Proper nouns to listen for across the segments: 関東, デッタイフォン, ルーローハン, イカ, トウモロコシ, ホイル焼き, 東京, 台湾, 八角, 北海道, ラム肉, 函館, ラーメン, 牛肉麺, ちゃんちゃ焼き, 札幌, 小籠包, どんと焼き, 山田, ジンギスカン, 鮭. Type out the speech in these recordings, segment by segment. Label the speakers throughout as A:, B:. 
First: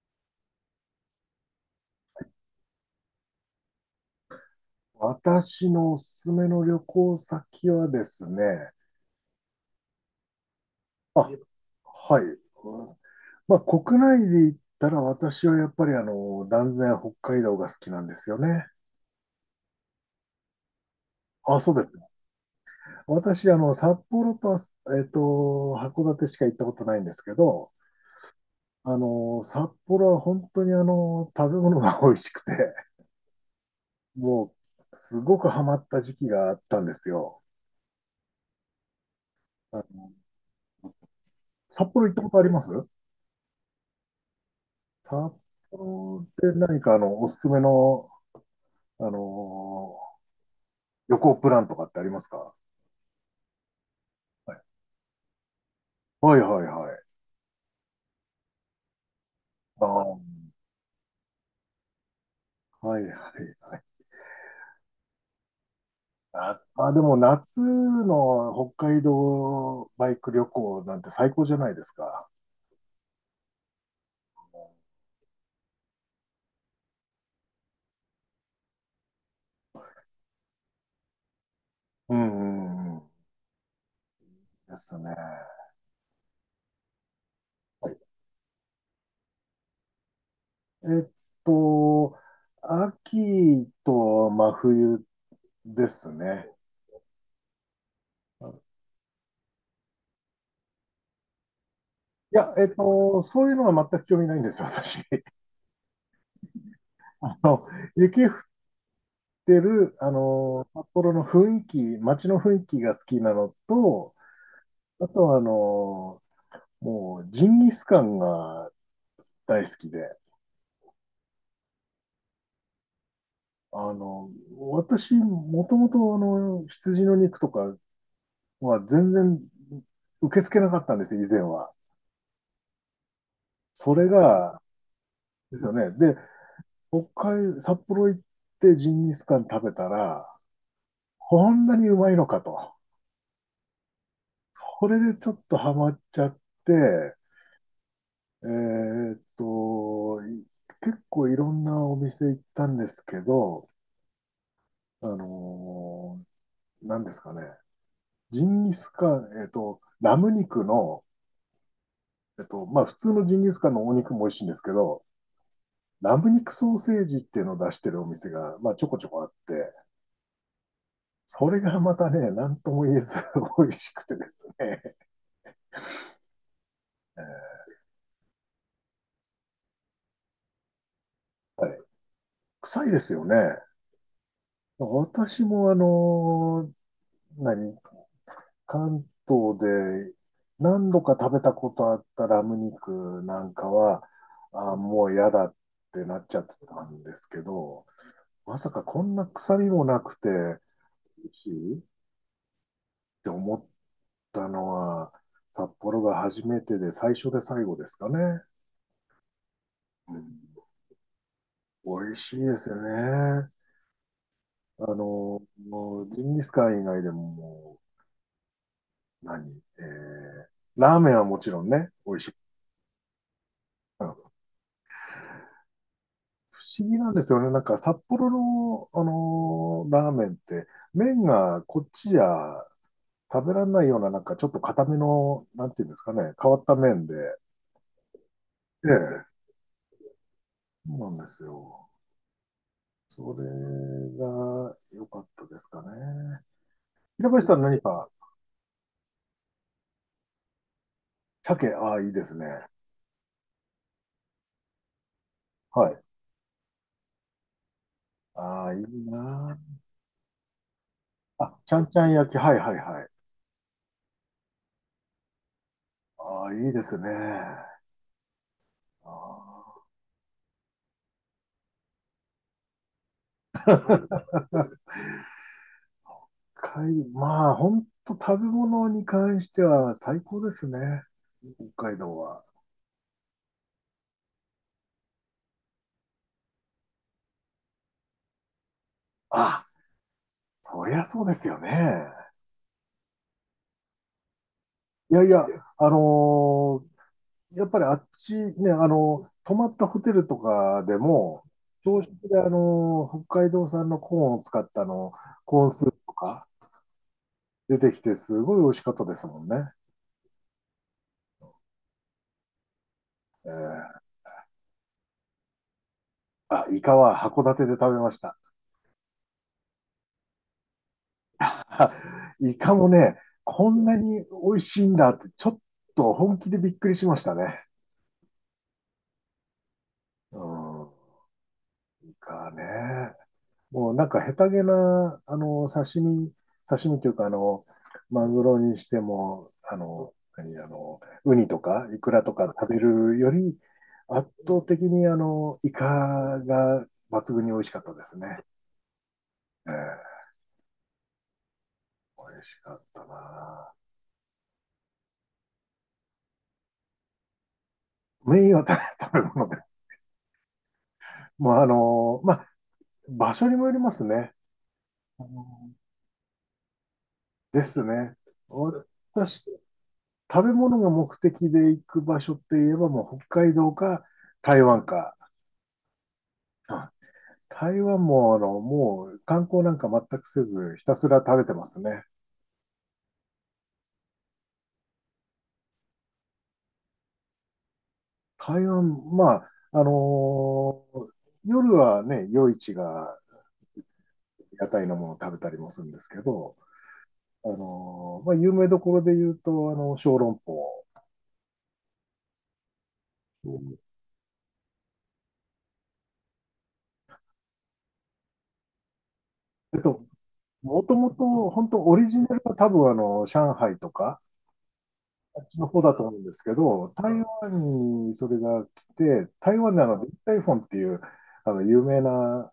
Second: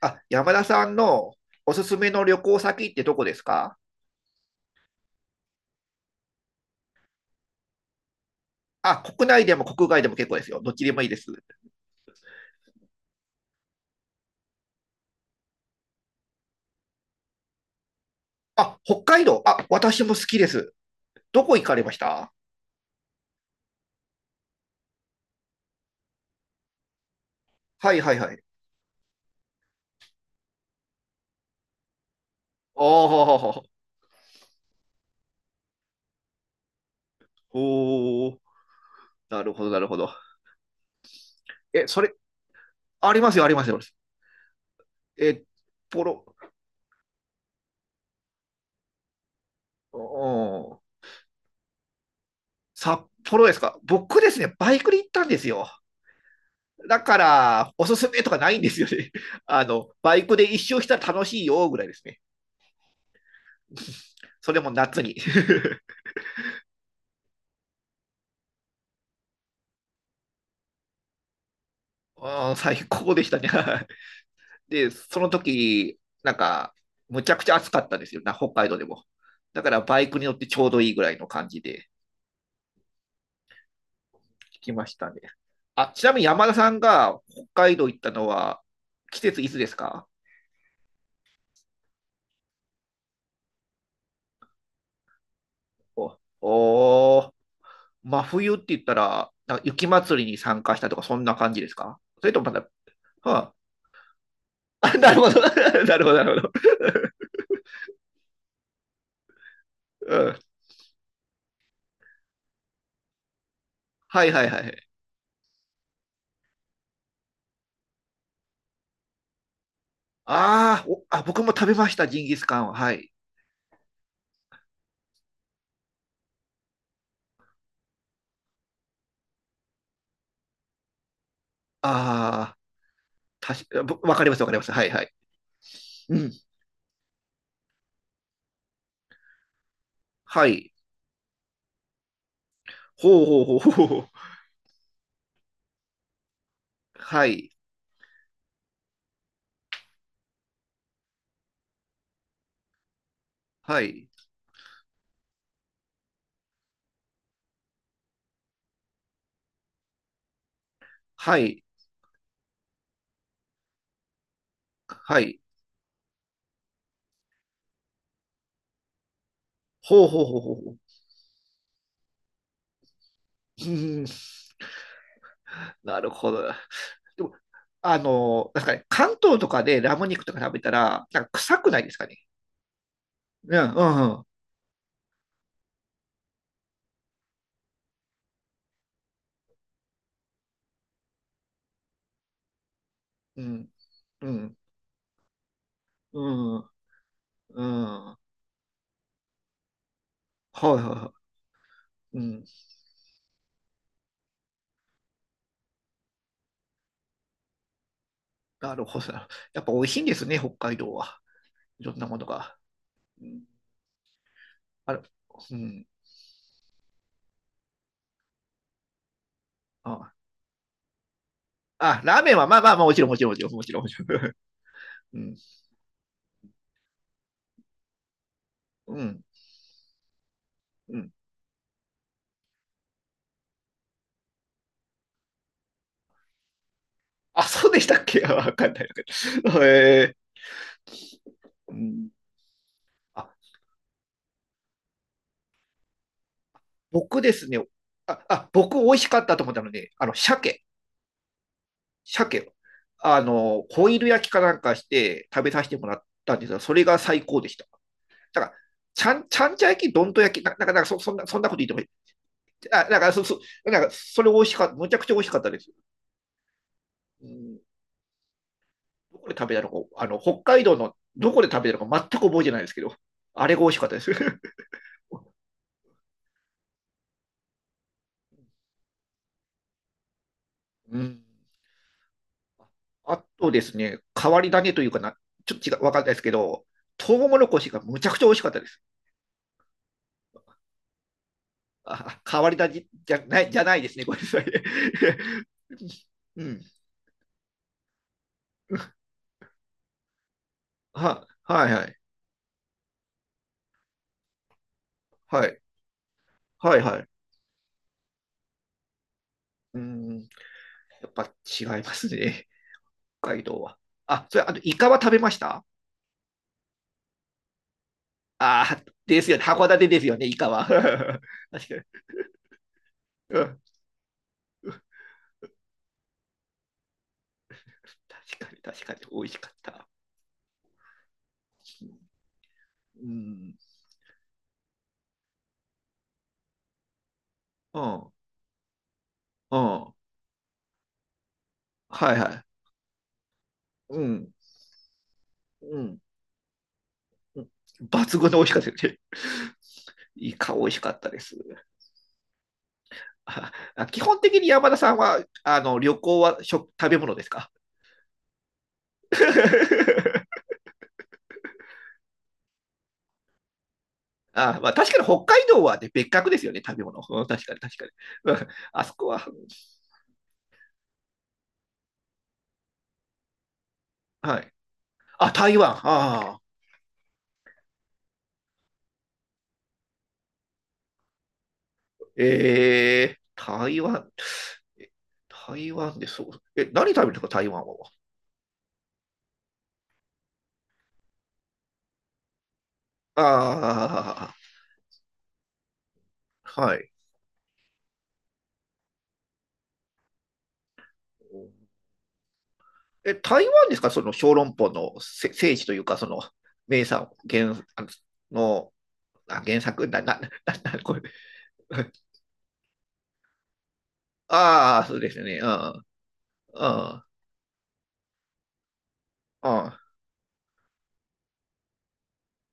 A: あ、山田さんのおすすめの旅行先ってどこですか？
B: 私のおすすめの旅行先はですね、
A: あ、国内でも国外でも結構ですよ。どっちでもいいです。
B: あ、はい。うん。まあ、国内で言ったら私はやっぱり断然北海道が好きなんですよね。
A: あ、北海道。あ、私も好きです。どこ
B: あ、
A: 行
B: そ
A: か
B: う
A: れ
B: で
A: ま
B: す
A: し
B: ね。
A: た？
B: 私、札幌とえっと、函館しか行ったことないんですけど、
A: はいはいはい。
B: 札幌は本当に食べ物が美味しくて、
A: おー、
B: もう、すごくハマった時期があったんですよ。
A: おー、なるほど、な
B: あ
A: るほ
B: の
A: ど。え、
B: 札
A: そ
B: 幌行
A: れ、
B: ったことあります？
A: ありますよ、ありますよ。
B: 札
A: え、ポロ、
B: 幌で何かおすすめの、あ
A: う
B: のー
A: ん、
B: 旅行プランとかってありますか？
A: 札幌ですか？僕です
B: は
A: ね、
B: い、
A: バイクで行ったんですよ。
B: はい、はいは
A: だ
B: い。
A: から、おすすめとかないんですよね。あ
B: あ
A: の、バイク
B: ー、
A: で一周したら楽しいよ、ぐらいですね。
B: はい、はい、はい。
A: それも夏に
B: あ、あ、でも夏の北海道バイク旅行なんて最高じゃないですか。
A: うん、最高でしたね で、その時、なんか、むちゃくちゃ暑かったんですよな、北海道でも。だからバイクに乗ってちょうどいいぐらいの感じで
B: うん、うん、うん、
A: 聞き
B: で
A: まし
B: す
A: た
B: ね。
A: ね。あ、ちなみに山田さんが北海道
B: は
A: 行
B: い、
A: ったのは、季節いつですか？
B: えっと、秋と真冬です
A: お
B: ね。
A: おー、真冬って言ったら、なんか雪祭りに参加したとか、そんな感じですか？それ
B: い
A: ともま
B: や、
A: だ、
B: そうい
A: は
B: うのは全く興味ないんですよ、
A: あ、あ、
B: 私。
A: なるほ ど なるほど、なるほど。
B: あの、雪降ってる、
A: うん、
B: 札幌の雰囲気、街の雰囲気が好きなのと、
A: はいはいはい。
B: あとはもうジンギスカンが大好きで、
A: あーおあ、僕も食べました、ジンギスカンは。はい。
B: あの、私、もともと羊の肉とかは全然受け付けなかったんですよ、以前は。
A: ああ、たし、
B: そ
A: ぼ
B: れ
A: わかります、わかり
B: が、
A: ます。はい、はい。
B: ですよね。で、
A: うん。
B: 北海、札幌行ってジンギスカン食べたら、
A: はい。
B: こんなにうまいのかと。
A: ほうほうほうほうほう。
B: これでちょっとハマっちゃって、
A: はい。
B: えーっと、い結構いろんなお店行ったんですけど、
A: はい。
B: あの何ですかね、ジンギスカン、ラム肉の、
A: はい。
B: まあ普通のジンギスカンのお肉も美味しいんですけど、
A: はい。
B: ラム肉ソーセージっていうのを出してるお店が、まあちょこちょこあって、
A: ほうほうほうほうほう。
B: それがまたね、何とも言えず 美
A: う
B: 味しく
A: ん。
B: てですね。
A: なるほど。でも、あの、なんですかね、関東とかでラム肉とか食べたら、なんか臭
B: は
A: くな
B: い。
A: いですかね。
B: 臭いですよね。
A: うん、うん、
B: 私も何関東で何度か食べたことあったラム肉
A: う
B: なんか
A: ん、
B: は、
A: うん、
B: あ、もう嫌だってな
A: う
B: っちゃって
A: ん、
B: たんですけ
A: う
B: ど、
A: ん。は
B: まさかこんな臭みもなくて、
A: いはいは
B: 美味しいっ
A: い。うん。
B: て思ったのは、札幌が初めてで最初で最後ですかね。
A: なるほど。やっぱ美味しいんで
B: う
A: す
B: ん、
A: ね、北海道は。い
B: 美
A: ろんな
B: 味
A: もの
B: しいで
A: が。
B: すよ
A: うん、
B: ね。
A: あ
B: あ
A: れ、
B: の、
A: うん。
B: もうジンギスカン以外でももう、何え
A: あ、
B: ーラーメンはもちろんね、
A: あ、
B: 美
A: ラ
B: 味
A: ー
B: し
A: メ
B: い。
A: ンは、まあまあまあ、もちろん、もちろん、もちろん、もちろん。
B: うん、
A: うん。
B: 不思議なんですよね。なんか札幌の、
A: うん。
B: ラーメンって、
A: うん。
B: 麺がこっちじゃ食べられないような、なんかちょっと硬めの、なんていうんですかね、変わった麺で。
A: あ、そうでしたっけ わかんない。
B: ええ、
A: え
B: そうなんです
A: ー、う
B: よ。
A: ん。あ、
B: それが良かったですかね。
A: 僕
B: 平
A: で
B: 林
A: す
B: さ
A: ね。
B: ん何か、
A: あ、あ、僕、美味しかったと思ったので、あの、鮭、
B: 鮭、ああ、いいです
A: 鮭を、
B: ね。
A: あの、ホイル焼きかなんかして食べさせても
B: は
A: ら
B: い。
A: ったんですが、それが最高でした。だから、
B: ああ、いい
A: ちゃん、ちゃん
B: な。
A: ちゃ焼き、どんと焼き、な、なんか、なんかそ、そんな、そんな
B: あ、
A: こと言っ
B: ち
A: ても
B: ゃ
A: いい。
B: んちゃん焼き、はいはい
A: あ、なん
B: はい。
A: か、そ、そ、なんか、それ美味しかった、むちゃくちゃ美味しかったです。
B: ああ、いいですね。
A: うん、
B: ああ。
A: どこで食べたのか、あの、北海道のどこで食べたのか全く覚えてないですけど、あれが美味しかったです。
B: 海、まあ、本当食べ物に関しては最高です
A: う
B: ね。
A: ん。
B: 北海道は。
A: あとですね、変わり種というかな、ちょっと違う、わかんないですけど、トウモロコシがむちゃくちゃ美味しかったです。
B: あ、そりゃそうですよね。
A: あ、変わり種じゃない、じゃないですね、ごめんなさい。
B: いやいや、あ
A: うん。
B: のーやっぱりあっちね、泊まったホテルとかで
A: は、
B: も、
A: はいはい。
B: 朝食で北海道産のコーンを使った
A: はい。
B: コーンスープとか
A: はいはい。
B: 出てきて、すごい美味しかったですもんね。
A: うーん。やっぱ違いますね、北海
B: え
A: 道は。
B: ー、
A: あ、それ、あと、イカは食べました？
B: あ、イカは函館で食べました。
A: ああー、ですよね。函館ですよね、イカは。確 かに。
B: あ、イカもね、
A: うん、
B: こんなに美味しいんだって、ちょっと本気でびっくりしましたね。
A: 確かに、確かに、美味しかった。
B: うん。イカね。
A: うん、
B: もうなんか下手げな、刺身、刺身というか、
A: うん、
B: マグロにしても、
A: う
B: あ
A: ん、
B: の、何、あの、ウニとかイク
A: はい
B: ラと
A: は
B: か食べるより、
A: い。うん、
B: 圧倒的にイ
A: う
B: カ
A: ん、
B: が抜
A: う
B: 群
A: ん。
B: に美味しかったで
A: 抜
B: すね。
A: 群の美味しかったですね。
B: ええ、
A: イカ美味しかったです。
B: 美味しかった
A: あ
B: な。
A: あ、基本的に山田さんは、あの、旅行は食、食べ物ですか？
B: メインは食べ食べ 物で。もうまあ、場所にもよりますね。
A: あ、まあ、確かに
B: あ
A: 北海道
B: の
A: は、ね、別格ですよね、食べ物。うん、確かに
B: で
A: 確か
B: す
A: に。
B: ね。
A: うん、あそこは、
B: 私、食べ物が目的で行く場所って言えばもう北海道か
A: はい。
B: 台湾か。
A: あ、台湾。ああ。
B: うん、台湾ももう観光なんか全くせずひたすら食べてますね。
A: えー、台湾。え、台湾でそう。え、何食べるんですか、台湾は。
B: 台湾、まあ、夜はね、夜市が
A: あ
B: 屋台のものを食べたりもするんですけ
A: あ、
B: ど、
A: はい。
B: まあ、有名どころで言うと、小籠包。
A: え、台湾ですか、その小籠包のせ聖地というか、その名産原あのあ原
B: えっ
A: 作な、
B: と、
A: な、な、な、
B: も
A: こ
B: と
A: れ。
B: もと、本当 オリジナルは多分上海とか、
A: ああ、そうですね。
B: あ
A: う
B: っちの方
A: ん、
B: だと思うんですけ
A: う
B: ど、
A: ん、
B: 台湾にそれが来て、
A: う
B: 台湾
A: ん。
B: でデッタイフォンっていう、有名な、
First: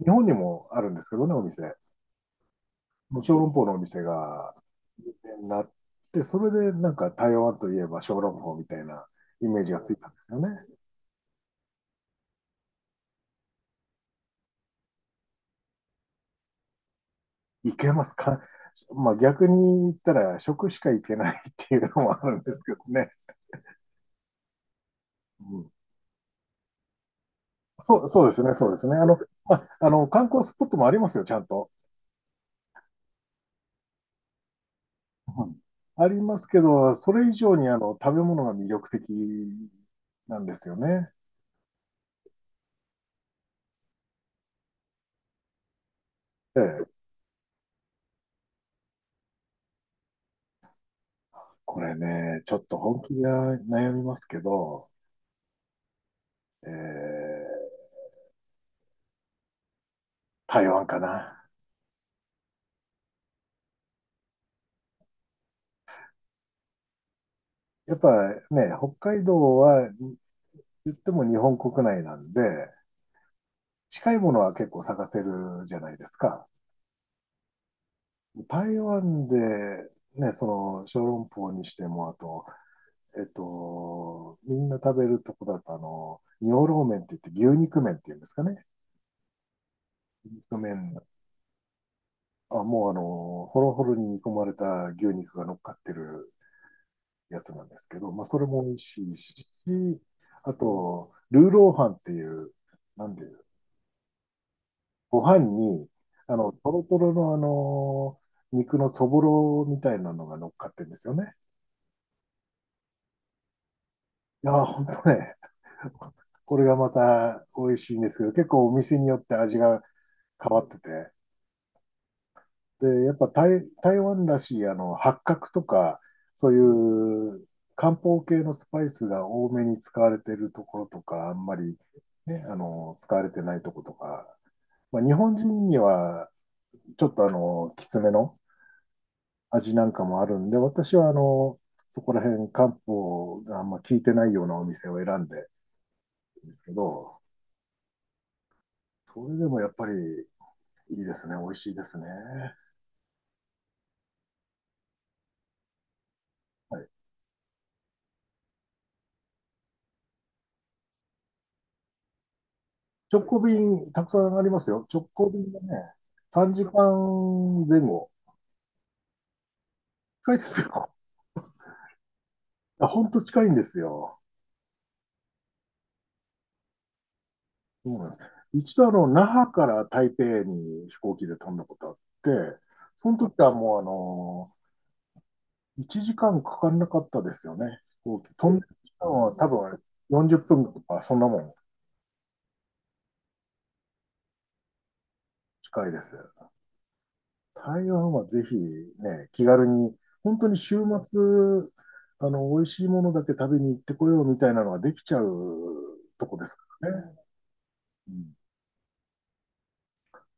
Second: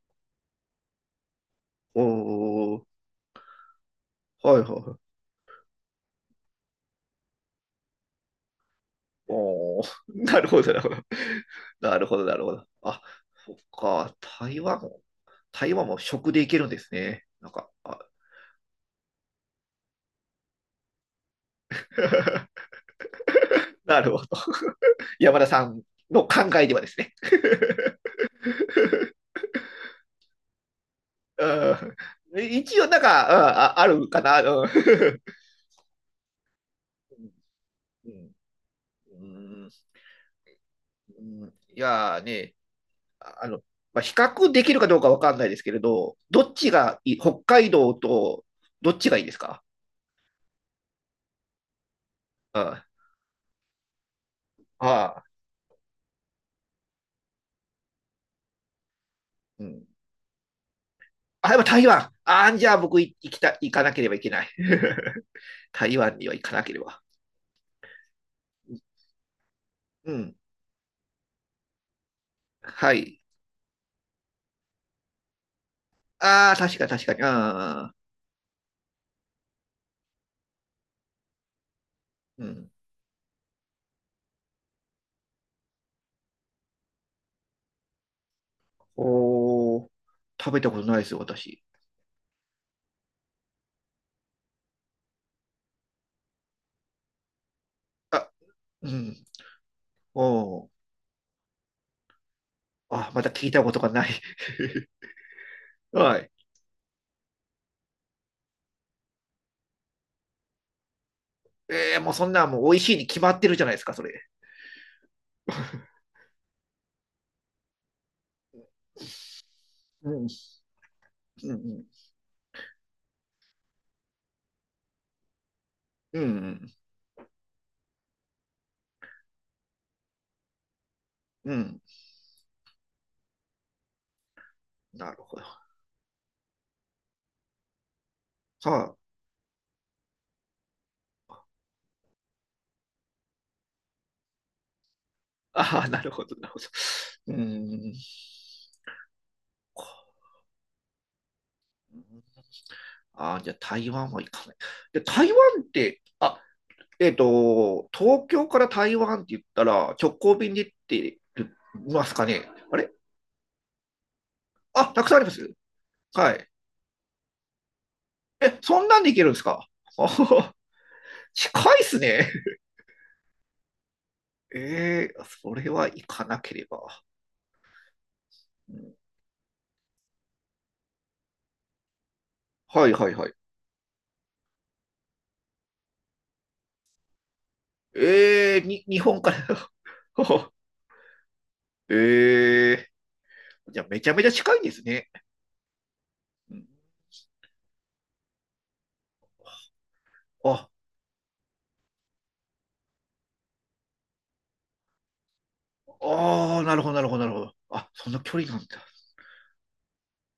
B: 日本にもあるんですけどね、お店。
A: おお、
B: もう小籠包のお店
A: はい
B: が
A: はいはい。
B: 有名になって、それでなんか台湾といえば小籠包みたいなイメージ
A: お
B: が
A: お、
B: ついたんです
A: な
B: よ
A: る
B: ね。
A: ほど、なるほど。なるほど、なるほど。あ、そっか、台湾も、台湾も食でいけるんですね。なんか、
B: いけ
A: あ
B: ますか？まあ逆に言ったら食しかいけないっていうのもあるんですけ どね。
A: なるほど。山田
B: う
A: さ
B: ん、
A: んの考えではですね。
B: そう、そうですね、そうですね。まあ、観光スポットもありますよ、ちゃんと。
A: うん、一応、なんか、うん、あ、あるかな。うん
B: はい、ありますけど、それ 以上に
A: う
B: 食べ
A: ん、
B: 物が魅力的
A: うん、
B: なんですよね。
A: うん、いやね、あの、まあ、比較できるかどうかわかんないですけれど、どっ
B: え
A: ち
B: え、
A: がいい、北海道とどっちがいいですか？
B: これね、ちょ
A: うん、
B: っと
A: あ
B: 本気で悩みますけど、
A: あ、
B: えー
A: うん。
B: 台湾かな。
A: あ、やっぱ台湾。ああ、じゃあ僕い行きた、行かなければいけない。台湾には行かなければ。
B: やっぱね、北海道は
A: う
B: 言
A: ん。
B: っても日本国内なんで、
A: はい。
B: 近いものは結構探せるじゃないですか。
A: ああ、確か確かに。ああ、
B: 台湾で、ね、その小籠包にしても、あ
A: う
B: と、
A: ん。
B: みんな食べるとこだと、尿ローメンって言って牛肉麺っていうんですかね。
A: おー、食べたことない
B: 側
A: ですよ、私。
B: あ、もうホロホロに煮込まれた牛肉が乗っかってるやつなんですけど、まあ、
A: あ、
B: それも美味
A: う
B: しい
A: ん。
B: し、
A: お
B: あ
A: お。
B: と、ルーローハンっていう、な
A: あ、
B: ん
A: ま
B: で、
A: た聞いたことがない。
B: ご飯に、
A: はい。
B: トロトロの肉のそぼろみたいなのが乗っかってるんですよね。
A: ええ、もうそんなもう美味しいに決まってるじゃないですか、それ。
B: いやー、ほんとね、これがまた美味しいんですけど、結構お店によって味が
A: うん、うん、
B: 変わってて、
A: うん、
B: で、やっぱ台、台湾らしい八角とか、
A: う
B: そうい
A: ん、
B: う漢方系のスパイスが多めに使われてるところとか、あん
A: う
B: まり、
A: ん。
B: ね、使われてないところとか、まあ、
A: な
B: 日
A: る
B: 本
A: ほど。は
B: 人にはちょっときつめの
A: あ、
B: 味なんかもあるんで、私はそこら辺漢方があんま効いてないようなお店を選んでる
A: ああ、なるほど、な
B: ん
A: る
B: で
A: ほ
B: す
A: ど。
B: けど、
A: うーん。
B: それでもやっぱりいいですね、美味しいですね。
A: ああ、じゃあ台湾は行かない。で、台湾って、あ、
B: はい、
A: 東京から台湾って言ったら直行便で行ってますかね？あれ、
B: 直行便たくさんあります
A: あ、
B: よ。
A: た
B: 直
A: くさんあり
B: 行
A: ます？
B: 便がね、
A: はい。
B: 3時間前後。
A: え、そんなんで行けるんですか？あは
B: 近いで
A: は
B: すよ
A: 近いっすね。
B: 本当近いんですよ。
A: ええ、それは行かなければ。
B: そうなんです。
A: う
B: 一度
A: ん、
B: 那覇から台北に飛行機で飛んだことあって、
A: はいは
B: そ
A: い
B: の
A: はい。
B: 時はもう1時間かんかかんなかったですよね。飛行機。飛
A: え
B: ん
A: え
B: でる
A: に、
B: 時
A: 日
B: 間
A: 本か
B: は
A: ら
B: 多分あれ40 分とかそんなもん
A: ええー、じゃあめちゃめちゃ近いんですね。
B: 近いです。
A: うん、
B: 台湾はぜひね、気軽に、本当に
A: あ、
B: 週末、美味しいものだけ食べに行ってこようみたいなのができちゃうとこです
A: ああ、
B: か
A: なるほどな
B: ら
A: る
B: ね。
A: ほどなるほど。あ、そ
B: う
A: んな
B: ん
A: 距離なんだ。